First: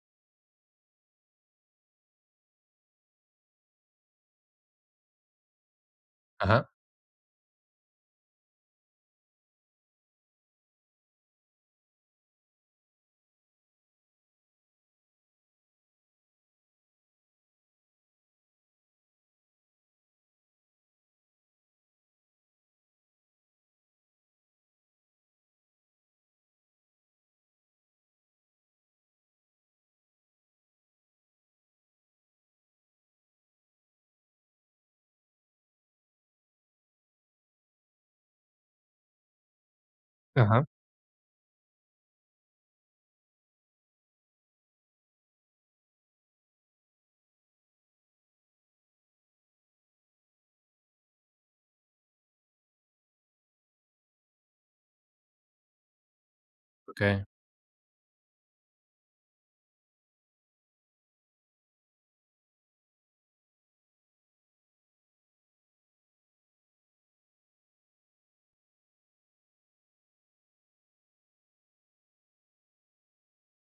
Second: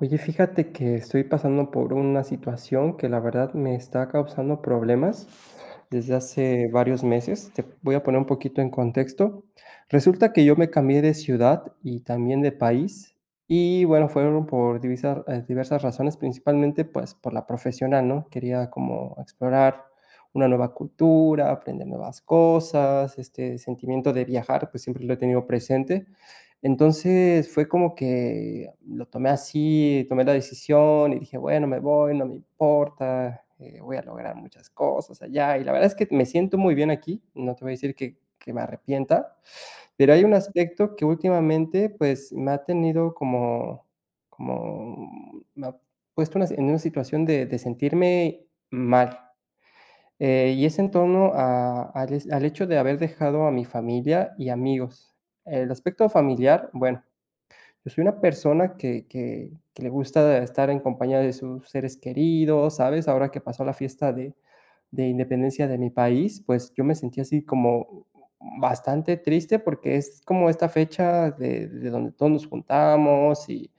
Oye, fíjate que estoy pasando por una situación que la verdad me está causando problemas desde hace Ajá, varios meses. Te voy a poner un poquito en contexto. Resulta que yo me cambié de ciudad y también de país y bueno, fueron por diversas razones, principalmente pues por la profesional, ¿no? Quería como explorar una nueva cultura, aprender nuevas cosas, este sentimiento de viajar, pues siempre lo he tenido presente. Entonces, fue como que lo tomé así, tomé la decisión y dije: "Bueno, me voy, no me importa, voy a lograr muchas cosas allá". Y la verdad es que me siento muy bien aquí, no te voy a decir que me arrepienta, pero hay un ajá, aspecto que últimamente, pues, me ha tenido como, como me ha puesto en una situación de sentirme mal, y es en torno a al hecho de haber dejado a mi familia y amigos. El aspecto familiar, bueno, okey. yo soy una persona que le gusta estar en compañía de sus seres queridos, ¿sabes? Ahora que pasó la fiesta de independencia de mi país, pues, yo me sentí así como bastante triste, porque es como esta fecha de donde todos nos juntamos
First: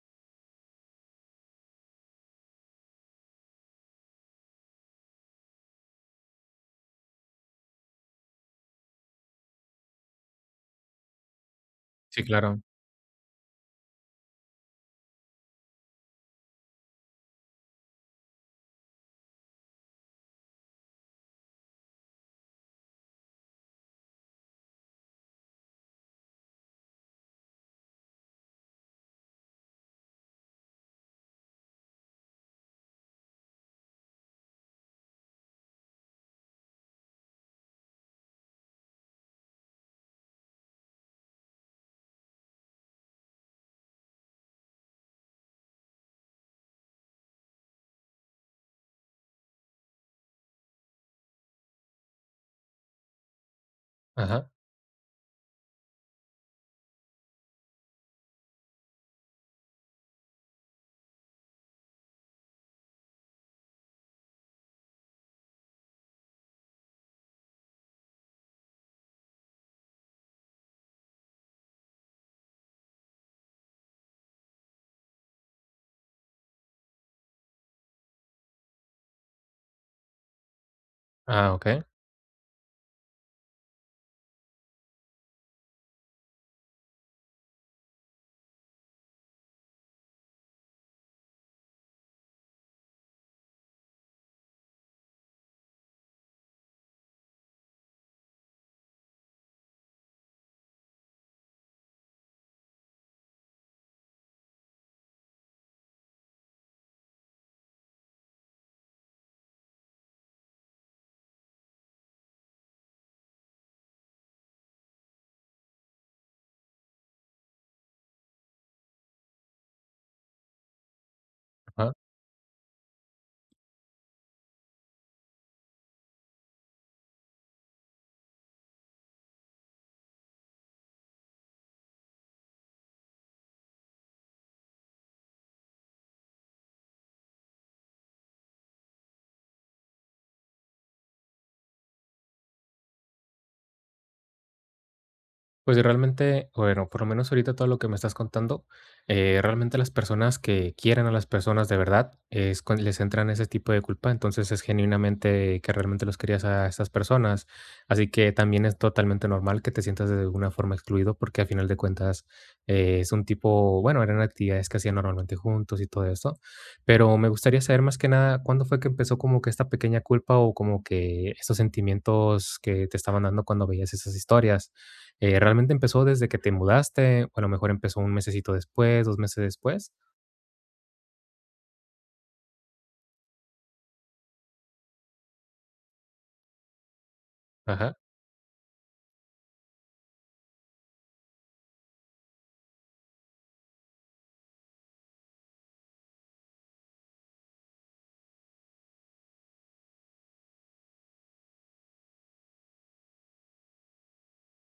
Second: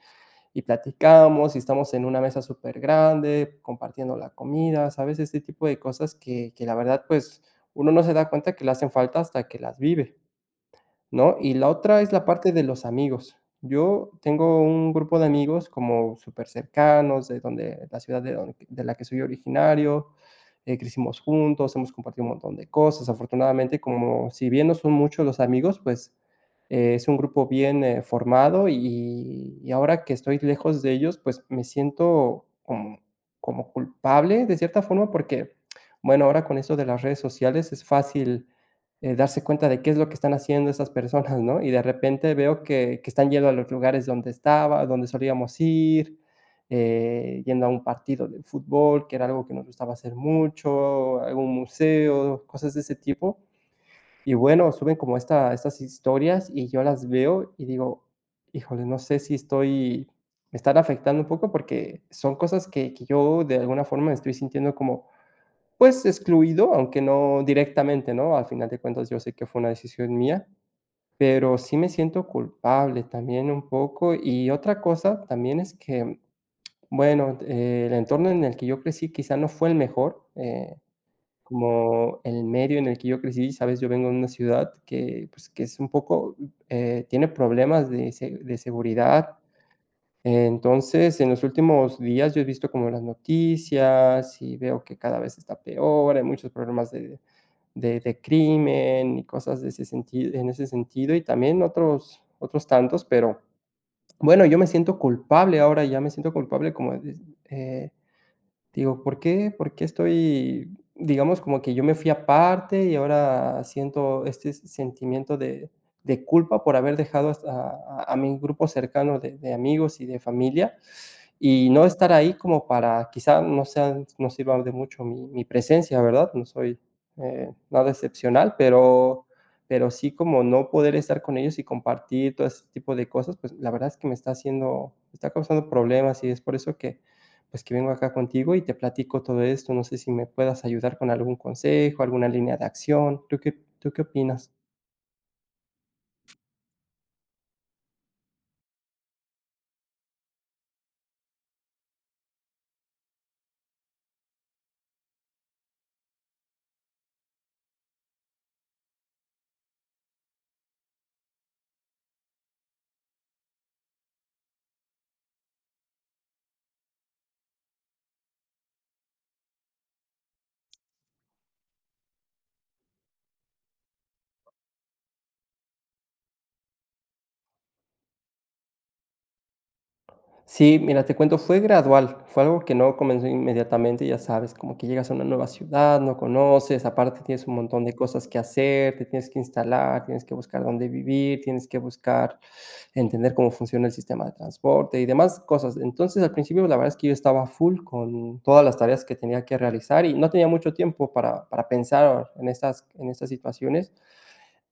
y platicamos, y estamos en una mesa súper grande compartiendo la comida, ¿sabes? Este tipo de cosas que la verdad, pues, uno no se da cuenta que le hacen falta hasta que las vive, ¿no? Y la otra es la Sí, parte claro. de los amigos. Yo tengo un grupo de amigos como súper cercanos de donde la ciudad de donde de la que soy originario, crecimos juntos, hemos compartido un montón de cosas. Afortunadamente, como si bien no son muchos los amigos, pues, es un grupo bien, formado y ahora que estoy lejos de ellos, pues, me siento como, como culpable de cierta forma porque, bueno, ahora con esto de las redes sociales es fácil, darse cuenta de qué es lo que están haciendo esas personas, ¿no? Y de repente veo que están yendo a los lugares donde solíamos ir, yendo a un partido de fútbol, que era algo que nos gustaba hacer mucho, algún museo, cosas de ese tipo. Y Ajá. bueno, suben como estas historias y yo las veo y digo: "Híjole, no sé si estoy me están afectando un poco", porque son cosas que yo de alguna forma me estoy sintiendo como, pues, excluido, aunque no directamente, ¿no? Al final de cuentas, yo sé que fue una decisión mía, pero sí me siento culpable también un poco. Y otra cosa también es que, bueno, el entorno en el que yo crecí quizá no fue el mejor, Ah, okey. como el medio en el que yo crecí, ¿sabes? Yo vengo de una ciudad que, pues, que es un poco, tiene problemas de seguridad. Entonces, en los últimos días yo he visto como las noticias y veo que cada vez está peor, hay muchos problemas de crimen y cosas de ese sentido en ese sentido, y también otros tantos, pero bueno, yo me siento culpable ahora, ya me siento culpable como de, eh. Digo, ¿por qué? ¿Por qué estoy? Digamos, como que yo me fui aparte y ahora siento este sentimiento de culpa por haber dejado hasta a mi grupo cercano de amigos y de familia, y no Ajá. estar ahí como para quizá no sea, no sirva de mucho mi presencia, ¿verdad? No soy, nada excepcional, pero sí como no poder estar con ellos y compartir todo ese tipo de cosas, pues, la verdad es que me está haciendo me está causando problemas, y es por eso que pues que vengo acá contigo y te platico todo esto. No sé si me puedas ayudar con algún consejo, alguna línea de acción. Tú qué opinas? Pues realmente, bueno, por lo menos ahorita todo lo que me estás contando, realmente las personas que quieren a las personas de verdad, es cuando les entran ese tipo de culpa, entonces es genuinamente que realmente los querías a estas personas, así que también es totalmente normal que te sientas de alguna forma excluido porque al final de cuentas es un tipo, bueno, eran actividades que hacían normalmente juntos y todo eso, pero me gustaría saber más que nada cuándo fue que empezó como que esta pequeña culpa o como que estos sentimientos que te estaban dando cuando veías esas historias ¿realmente empezó desde que te mudaste, o a lo mejor empezó un mesecito después, 2 meses después? Sí, mira, te cuento, fue gradual, fue algo que no comenzó inmediatamente, ya sabes, como que llegas a una nueva ciudad, no conoces, aparte tienes un montón de Ajá. cosas que hacer, te tienes que instalar, tienes que buscar dónde vivir, tienes que buscar entender cómo funciona el sistema de transporte y demás cosas. Entonces, al principio, la verdad es que yo estaba full con todas las tareas que tenía que realizar y no tenía mucho tiempo para pensar en estas situaciones.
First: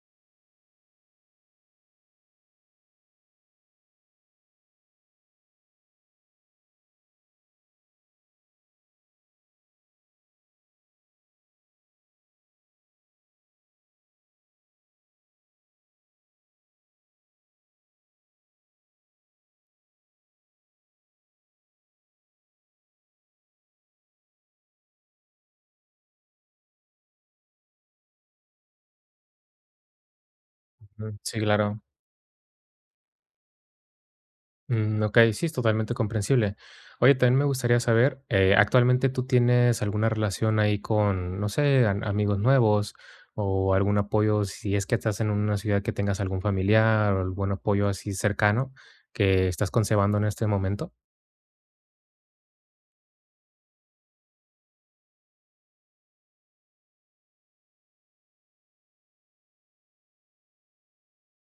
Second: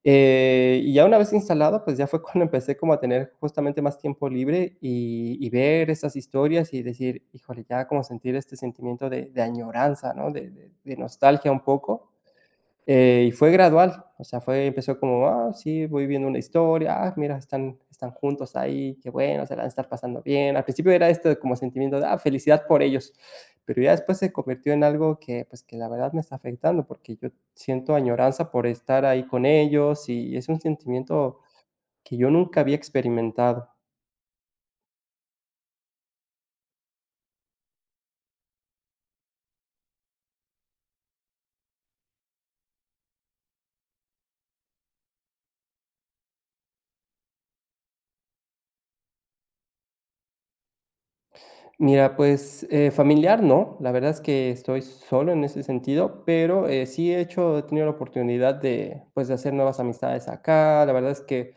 Y ya una vez instalado, pues ya fue cuando empecé como a tener justamente más tiempo libre y ver estas historias y decir, híjole, ya como sentir este sentimiento de añoranza, ¿no? De nostalgia un poco, y fue gradual, o sea, fue empezó como, ah, sí, voy viendo una historia, ah, mira, están juntos ahí, qué bueno, se la han de estar pasando bien. Al principio era esto como sentimiento de, ah, felicidad por ellos, pero ya después se convirtió en algo que, pues, que la verdad me está afectando, porque yo siento añoranza por estar ahí con ellos, y es un Mm, sentimiento sí, claro. que yo nunca había experimentado. Mm, okey, sí, es totalmente comprensible. Oye, también me gustaría saber, ¿actualmente tú tienes alguna relación ahí con, no sé, am amigos nuevos o algún apoyo? Si es que estás en una ciudad que tengas algún familiar o algún apoyo así cercano que estás concebando en este momento. Mira, pues, familiar no, la verdad es que estoy solo en ese sentido, pero, sí he tenido la oportunidad de, pues, de hacer nuevas amistades acá. La verdad es que,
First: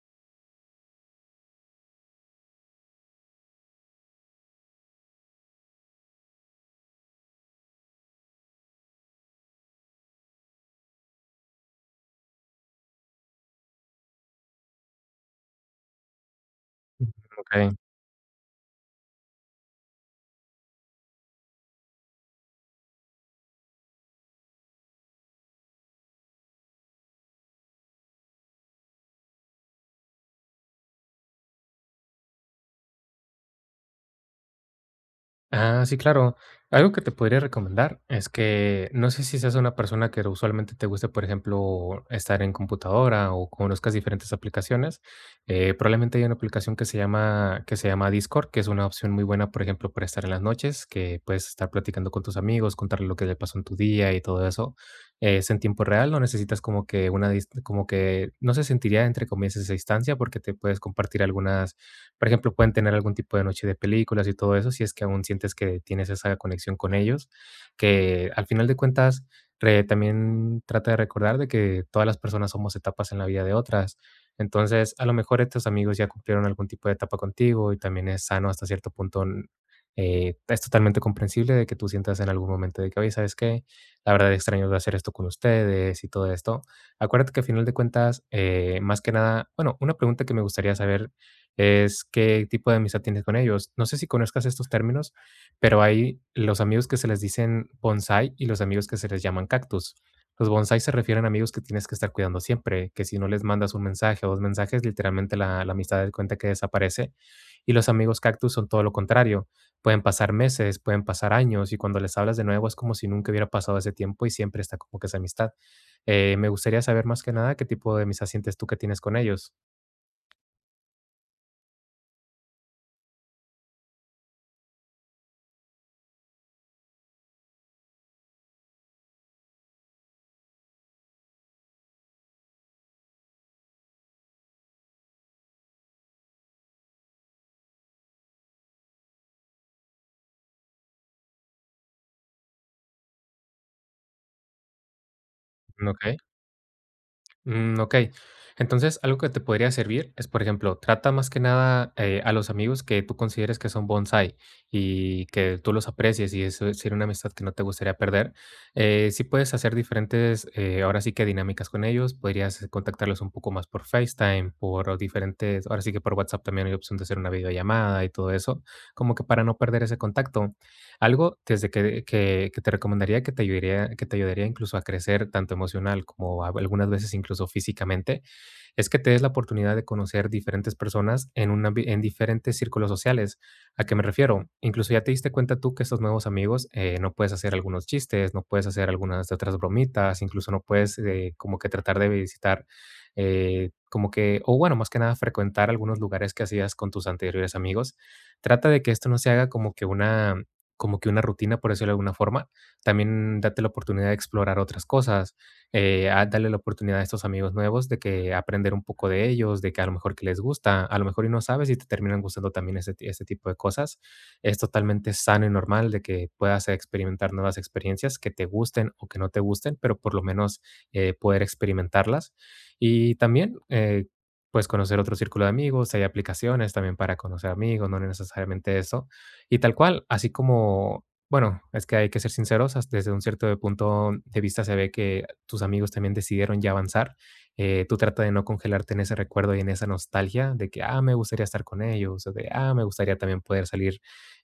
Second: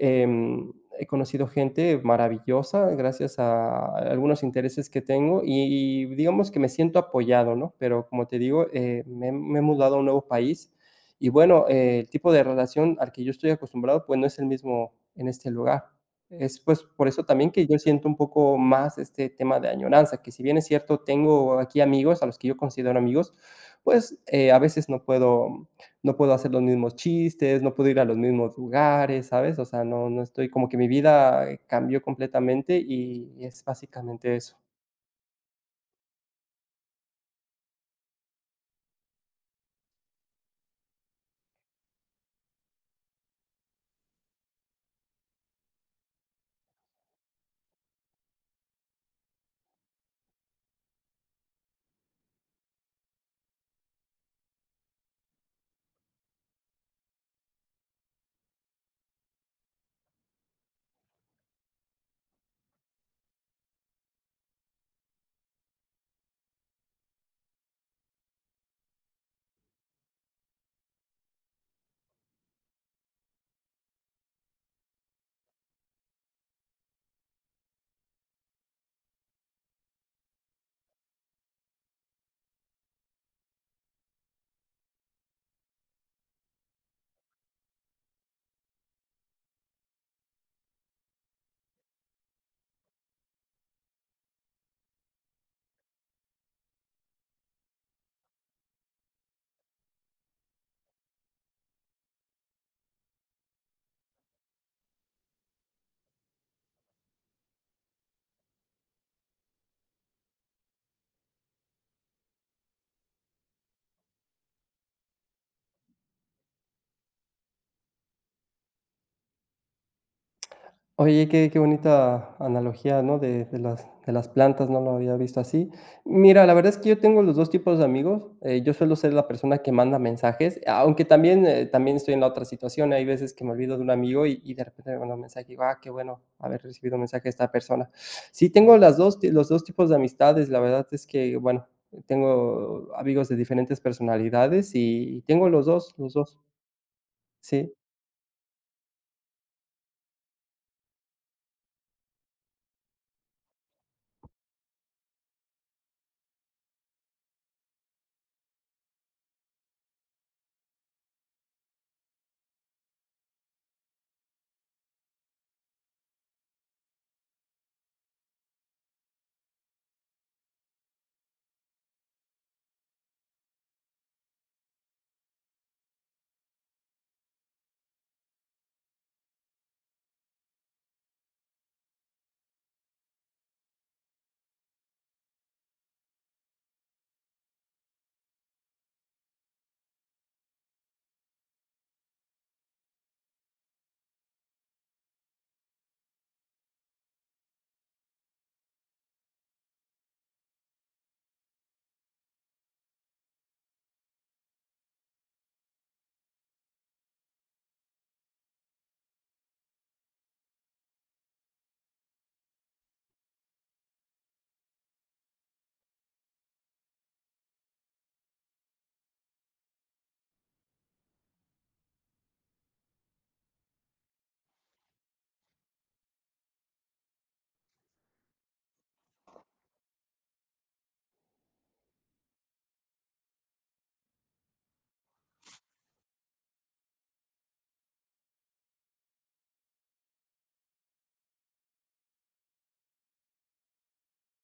Em, he conocido gente maravillosa gracias a algunos intereses que tengo y digamos que me siento apoyado, ¿no? Pero como te digo, me, me he mudado a un nuevo país y bueno, el tipo de relación al que yo estoy acostumbrado, pues no es el mismo en este lugar. Es pues por eso también que Okey. yo siento un poco más este tema de añoranza, que si bien es cierto, tengo aquí amigos a los que yo considero amigos, pues a veces no puedo, no puedo hacer los mismos chistes, no puedo ir a los mismos lugares, ¿sabes? O sea, no estoy como que mi vida cambió completamente y es básicamente eso. Ah, sí, claro. Algo que te podría recomendar es que no sé si seas una persona que usualmente te guste, por ejemplo, estar en computadora o conozcas diferentes aplicaciones. Probablemente hay una aplicación que se llama Discord, que es una opción muy buena, por ejemplo, para estar en las noches, que puedes estar platicando con tus amigos, contarle lo que le pasó en tu día y todo eso. Es en tiempo real, no necesitas como que una, como que no se sentiría entre comillas esa distancia porque te puedes compartir algunas, por ejemplo, pueden tener algún tipo de noche de películas y todo eso, si es que aún sientes que tienes esa conexión con ellos, que al final de cuentas, también trata de recordar de que todas las personas somos etapas en la vida de otras. Entonces, a lo mejor estos amigos ya cumplieron algún tipo de etapa contigo y también es sano hasta cierto punto. Es totalmente comprensible de que tú sientas en algún momento de que, oye, ¿sabes qué? La verdad extraño de hacer esto con ustedes y todo esto. Acuérdate que al final de cuentas, más que nada, bueno, una pregunta que me gustaría saber es qué tipo de amistad tienes con ellos. No sé si conozcas estos términos, pero hay los amigos que se les dicen bonsái y los amigos que se les llaman cactus. Los bonsái se refieren a amigos que tienes que estar cuidando siempre, que si no les mandas un mensaje o dos mensajes, literalmente la amistad de cuenta que desaparece. Y los amigos cactus son todo lo contrario. Pueden pasar meses, pueden pasar años, y cuando les hablas de nuevo es como si nunca hubiera pasado ese tiempo y siempre está como que esa amistad. Me gustaría saber más que nada qué tipo de amistad sientes tú que tienes con ellos. Oye, qué qué bonita analogía, ¿no? De las plantas, no lo había visto así. Mira, la verdad es que yo tengo los 2 tipos de amigos, yo suelo ser la persona que manda mensajes, aunque también, también estoy en la otra situación, hay veces que me olvido de un amigo y de repente me manda un mensaje, y digo: "Ah, qué bueno haber recibido un mensaje de esta persona". Sí, tengo las 2 ti los 2 tipos de amistades, la verdad es que, bueno, tengo amigos de diferentes personalidades y tengo los Ok. 2, sí. Mm, ok. Entonces, algo que te podría servir es, por ejemplo, trata más que nada a los amigos que tú consideres que son bonsai y que tú los aprecies y eso sería una amistad que no te gustaría perder. Sí puedes hacer diferentes, ahora sí que dinámicas con ellos. Podrías contactarlos un poco más por FaceTime, por diferentes, ahora sí que por WhatsApp también hay opción de hacer una videollamada y todo eso, como que para no perder ese contacto. Algo desde que que te recomendaría que te ayudaría incluso a crecer tanto emocional como a algunas veces incluso físicamente, es que te des la oportunidad de conocer diferentes personas en, un en diferentes círculos sociales. ¿A qué me refiero? Incluso ya te diste cuenta tú que estos nuevos amigos no puedes hacer algunos chistes, no puedes hacer algunas de otras bromitas, incluso no puedes como que tratar de visitar, como que, o bueno, más que nada frecuentar algunos lugares que hacías con tus anteriores amigos. Trata de que esto no se haga como que una rutina, por decirlo de alguna forma. También date la oportunidad de explorar otras cosas, a darle la oportunidad a estos amigos nuevos de que aprender un poco de ellos, de que a lo mejor que les gusta, a lo mejor y no sabes y te terminan gustando también ese, ese tipo de cosas. Es totalmente sano y normal de que puedas experimentar nuevas experiencias que te gusten o que no te gusten, pero por lo menos poder experimentarlas. Y también, pues conocer otro círculo de amigos, hay aplicaciones también para conocer amigos, no necesariamente eso. Y tal cual, así como bueno, es que hay que ser sinceros, has desde un cierto punto de vista se ve que tus amigos también decidieron ya avanzar. Tú trata de no congelarte en ese recuerdo y en esa nostalgia de que, ah, me gustaría estar con ellos, o de, ah, me gustaría también poder salir,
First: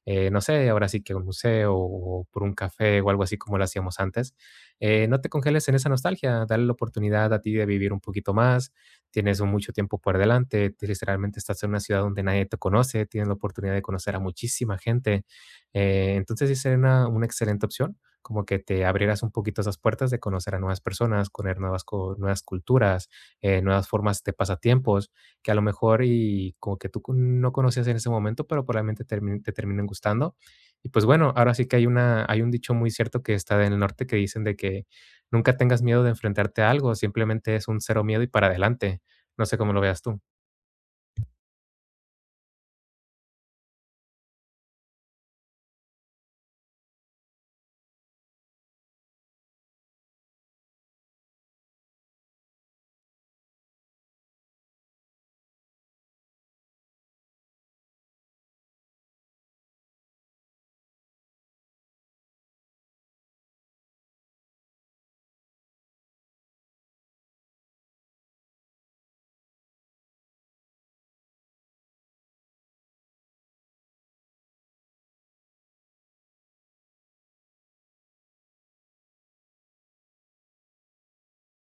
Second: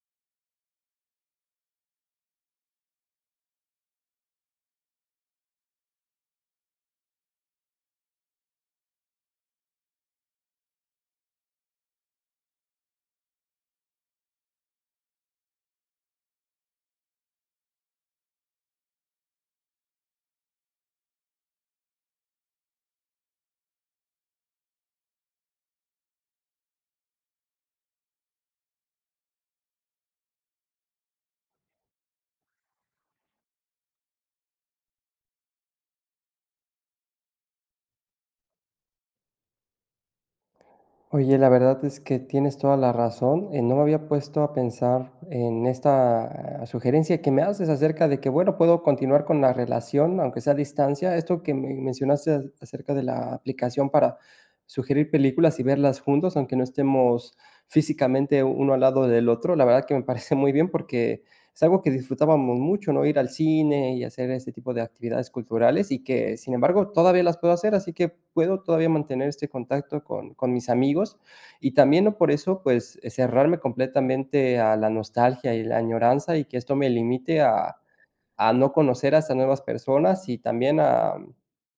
no sé, ahora sí que a un museo o por un café o algo así como lo hacíamos antes. No te congeles en esa nostalgia, dale la oportunidad a ti de vivir un poquito más. Tienes un mucho tiempo por delante, literalmente estás en una ciudad donde nadie te conoce, tienes la oportunidad de conocer a muchísima gente, entonces, sí sería una excelente opción, como que te abrieras un poquito esas puertas de conocer a nuevas personas, conocer nuevas co nuevas culturas, nuevas formas de pasatiempos, que a lo mejor y como que tú no conocías en ese momento, pero probablemente termin te terminen gustando. Y pues bueno, ahora sí que hay un dicho muy cierto que está en el norte que dicen de que nunca tengas miedo de enfrentarte a algo, simplemente es un cero miedo y para adelante. No sé cómo lo veas tú. Oye, la verdad es que tienes toda la razón. Eh, no me había puesto a pensar en esta, ah, sugerencia que me haces acerca de que, bueno, puedo continuar con la relación, aunque sea a distancia. Esto que me mencionaste acerca de la aplicación para sugerir películas y verlas juntos, aunque no estemos físicamente uno al lado del otro, la verdad que me parece muy bien porque es algo que disfrutábamos mucho, ¿no? Ir al cine y hacer este tipo de actividades culturales y que, sin embargo, todavía las puedo hacer, así que puedo todavía mantener este contacto con mis amigos y también, ¿no? Por eso, pues, cerrarme completamente a la nostalgia y la añoranza y que esto me limite a no conocer a estas nuevas personas y también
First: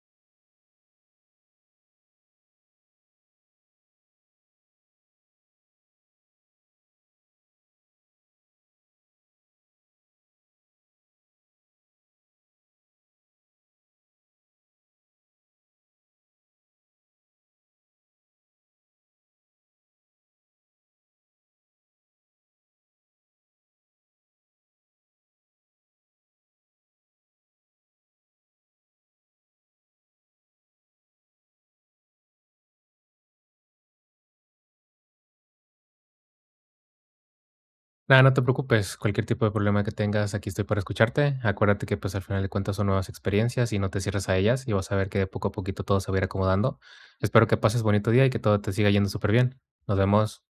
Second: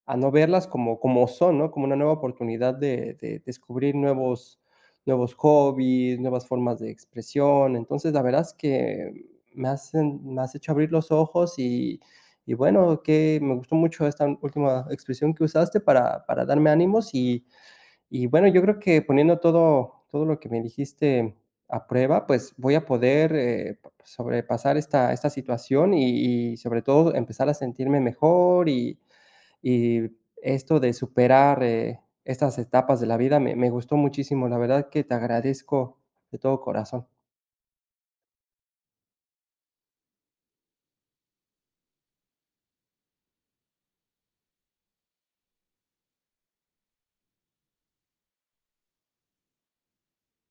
a no verlas como, como son, ¿no? Como una nueva oportunidad de descubrir nuevos, nuevos hobbies, nuevas formas de expresión. Entonces, la verdad es que me, hacen, me has hecho abrir los ojos y bueno, que me gustó mucho esta última expresión que usaste para darme ánimos y bueno, yo creo que poniendo todo, todo lo que me dijiste a prueba, pues voy a poder sobrepasar esta, esta situación y sobre todo empezar a sentirme mejor y esto de superar estas etapas de la vida me, me gustó muchísimo. La verdad que te agradezco de todo corazón. Nada, no te preocupes, cualquier tipo de problema que tengas, aquí estoy para escucharte. Acuérdate que pues al final de cuentas son nuevas experiencias y no te cierres a ellas y vas a ver que de poco a poquito todo se va a ir acomodando. Espero que pases bonito día y que todo te siga yendo súper bien. Nos vemos.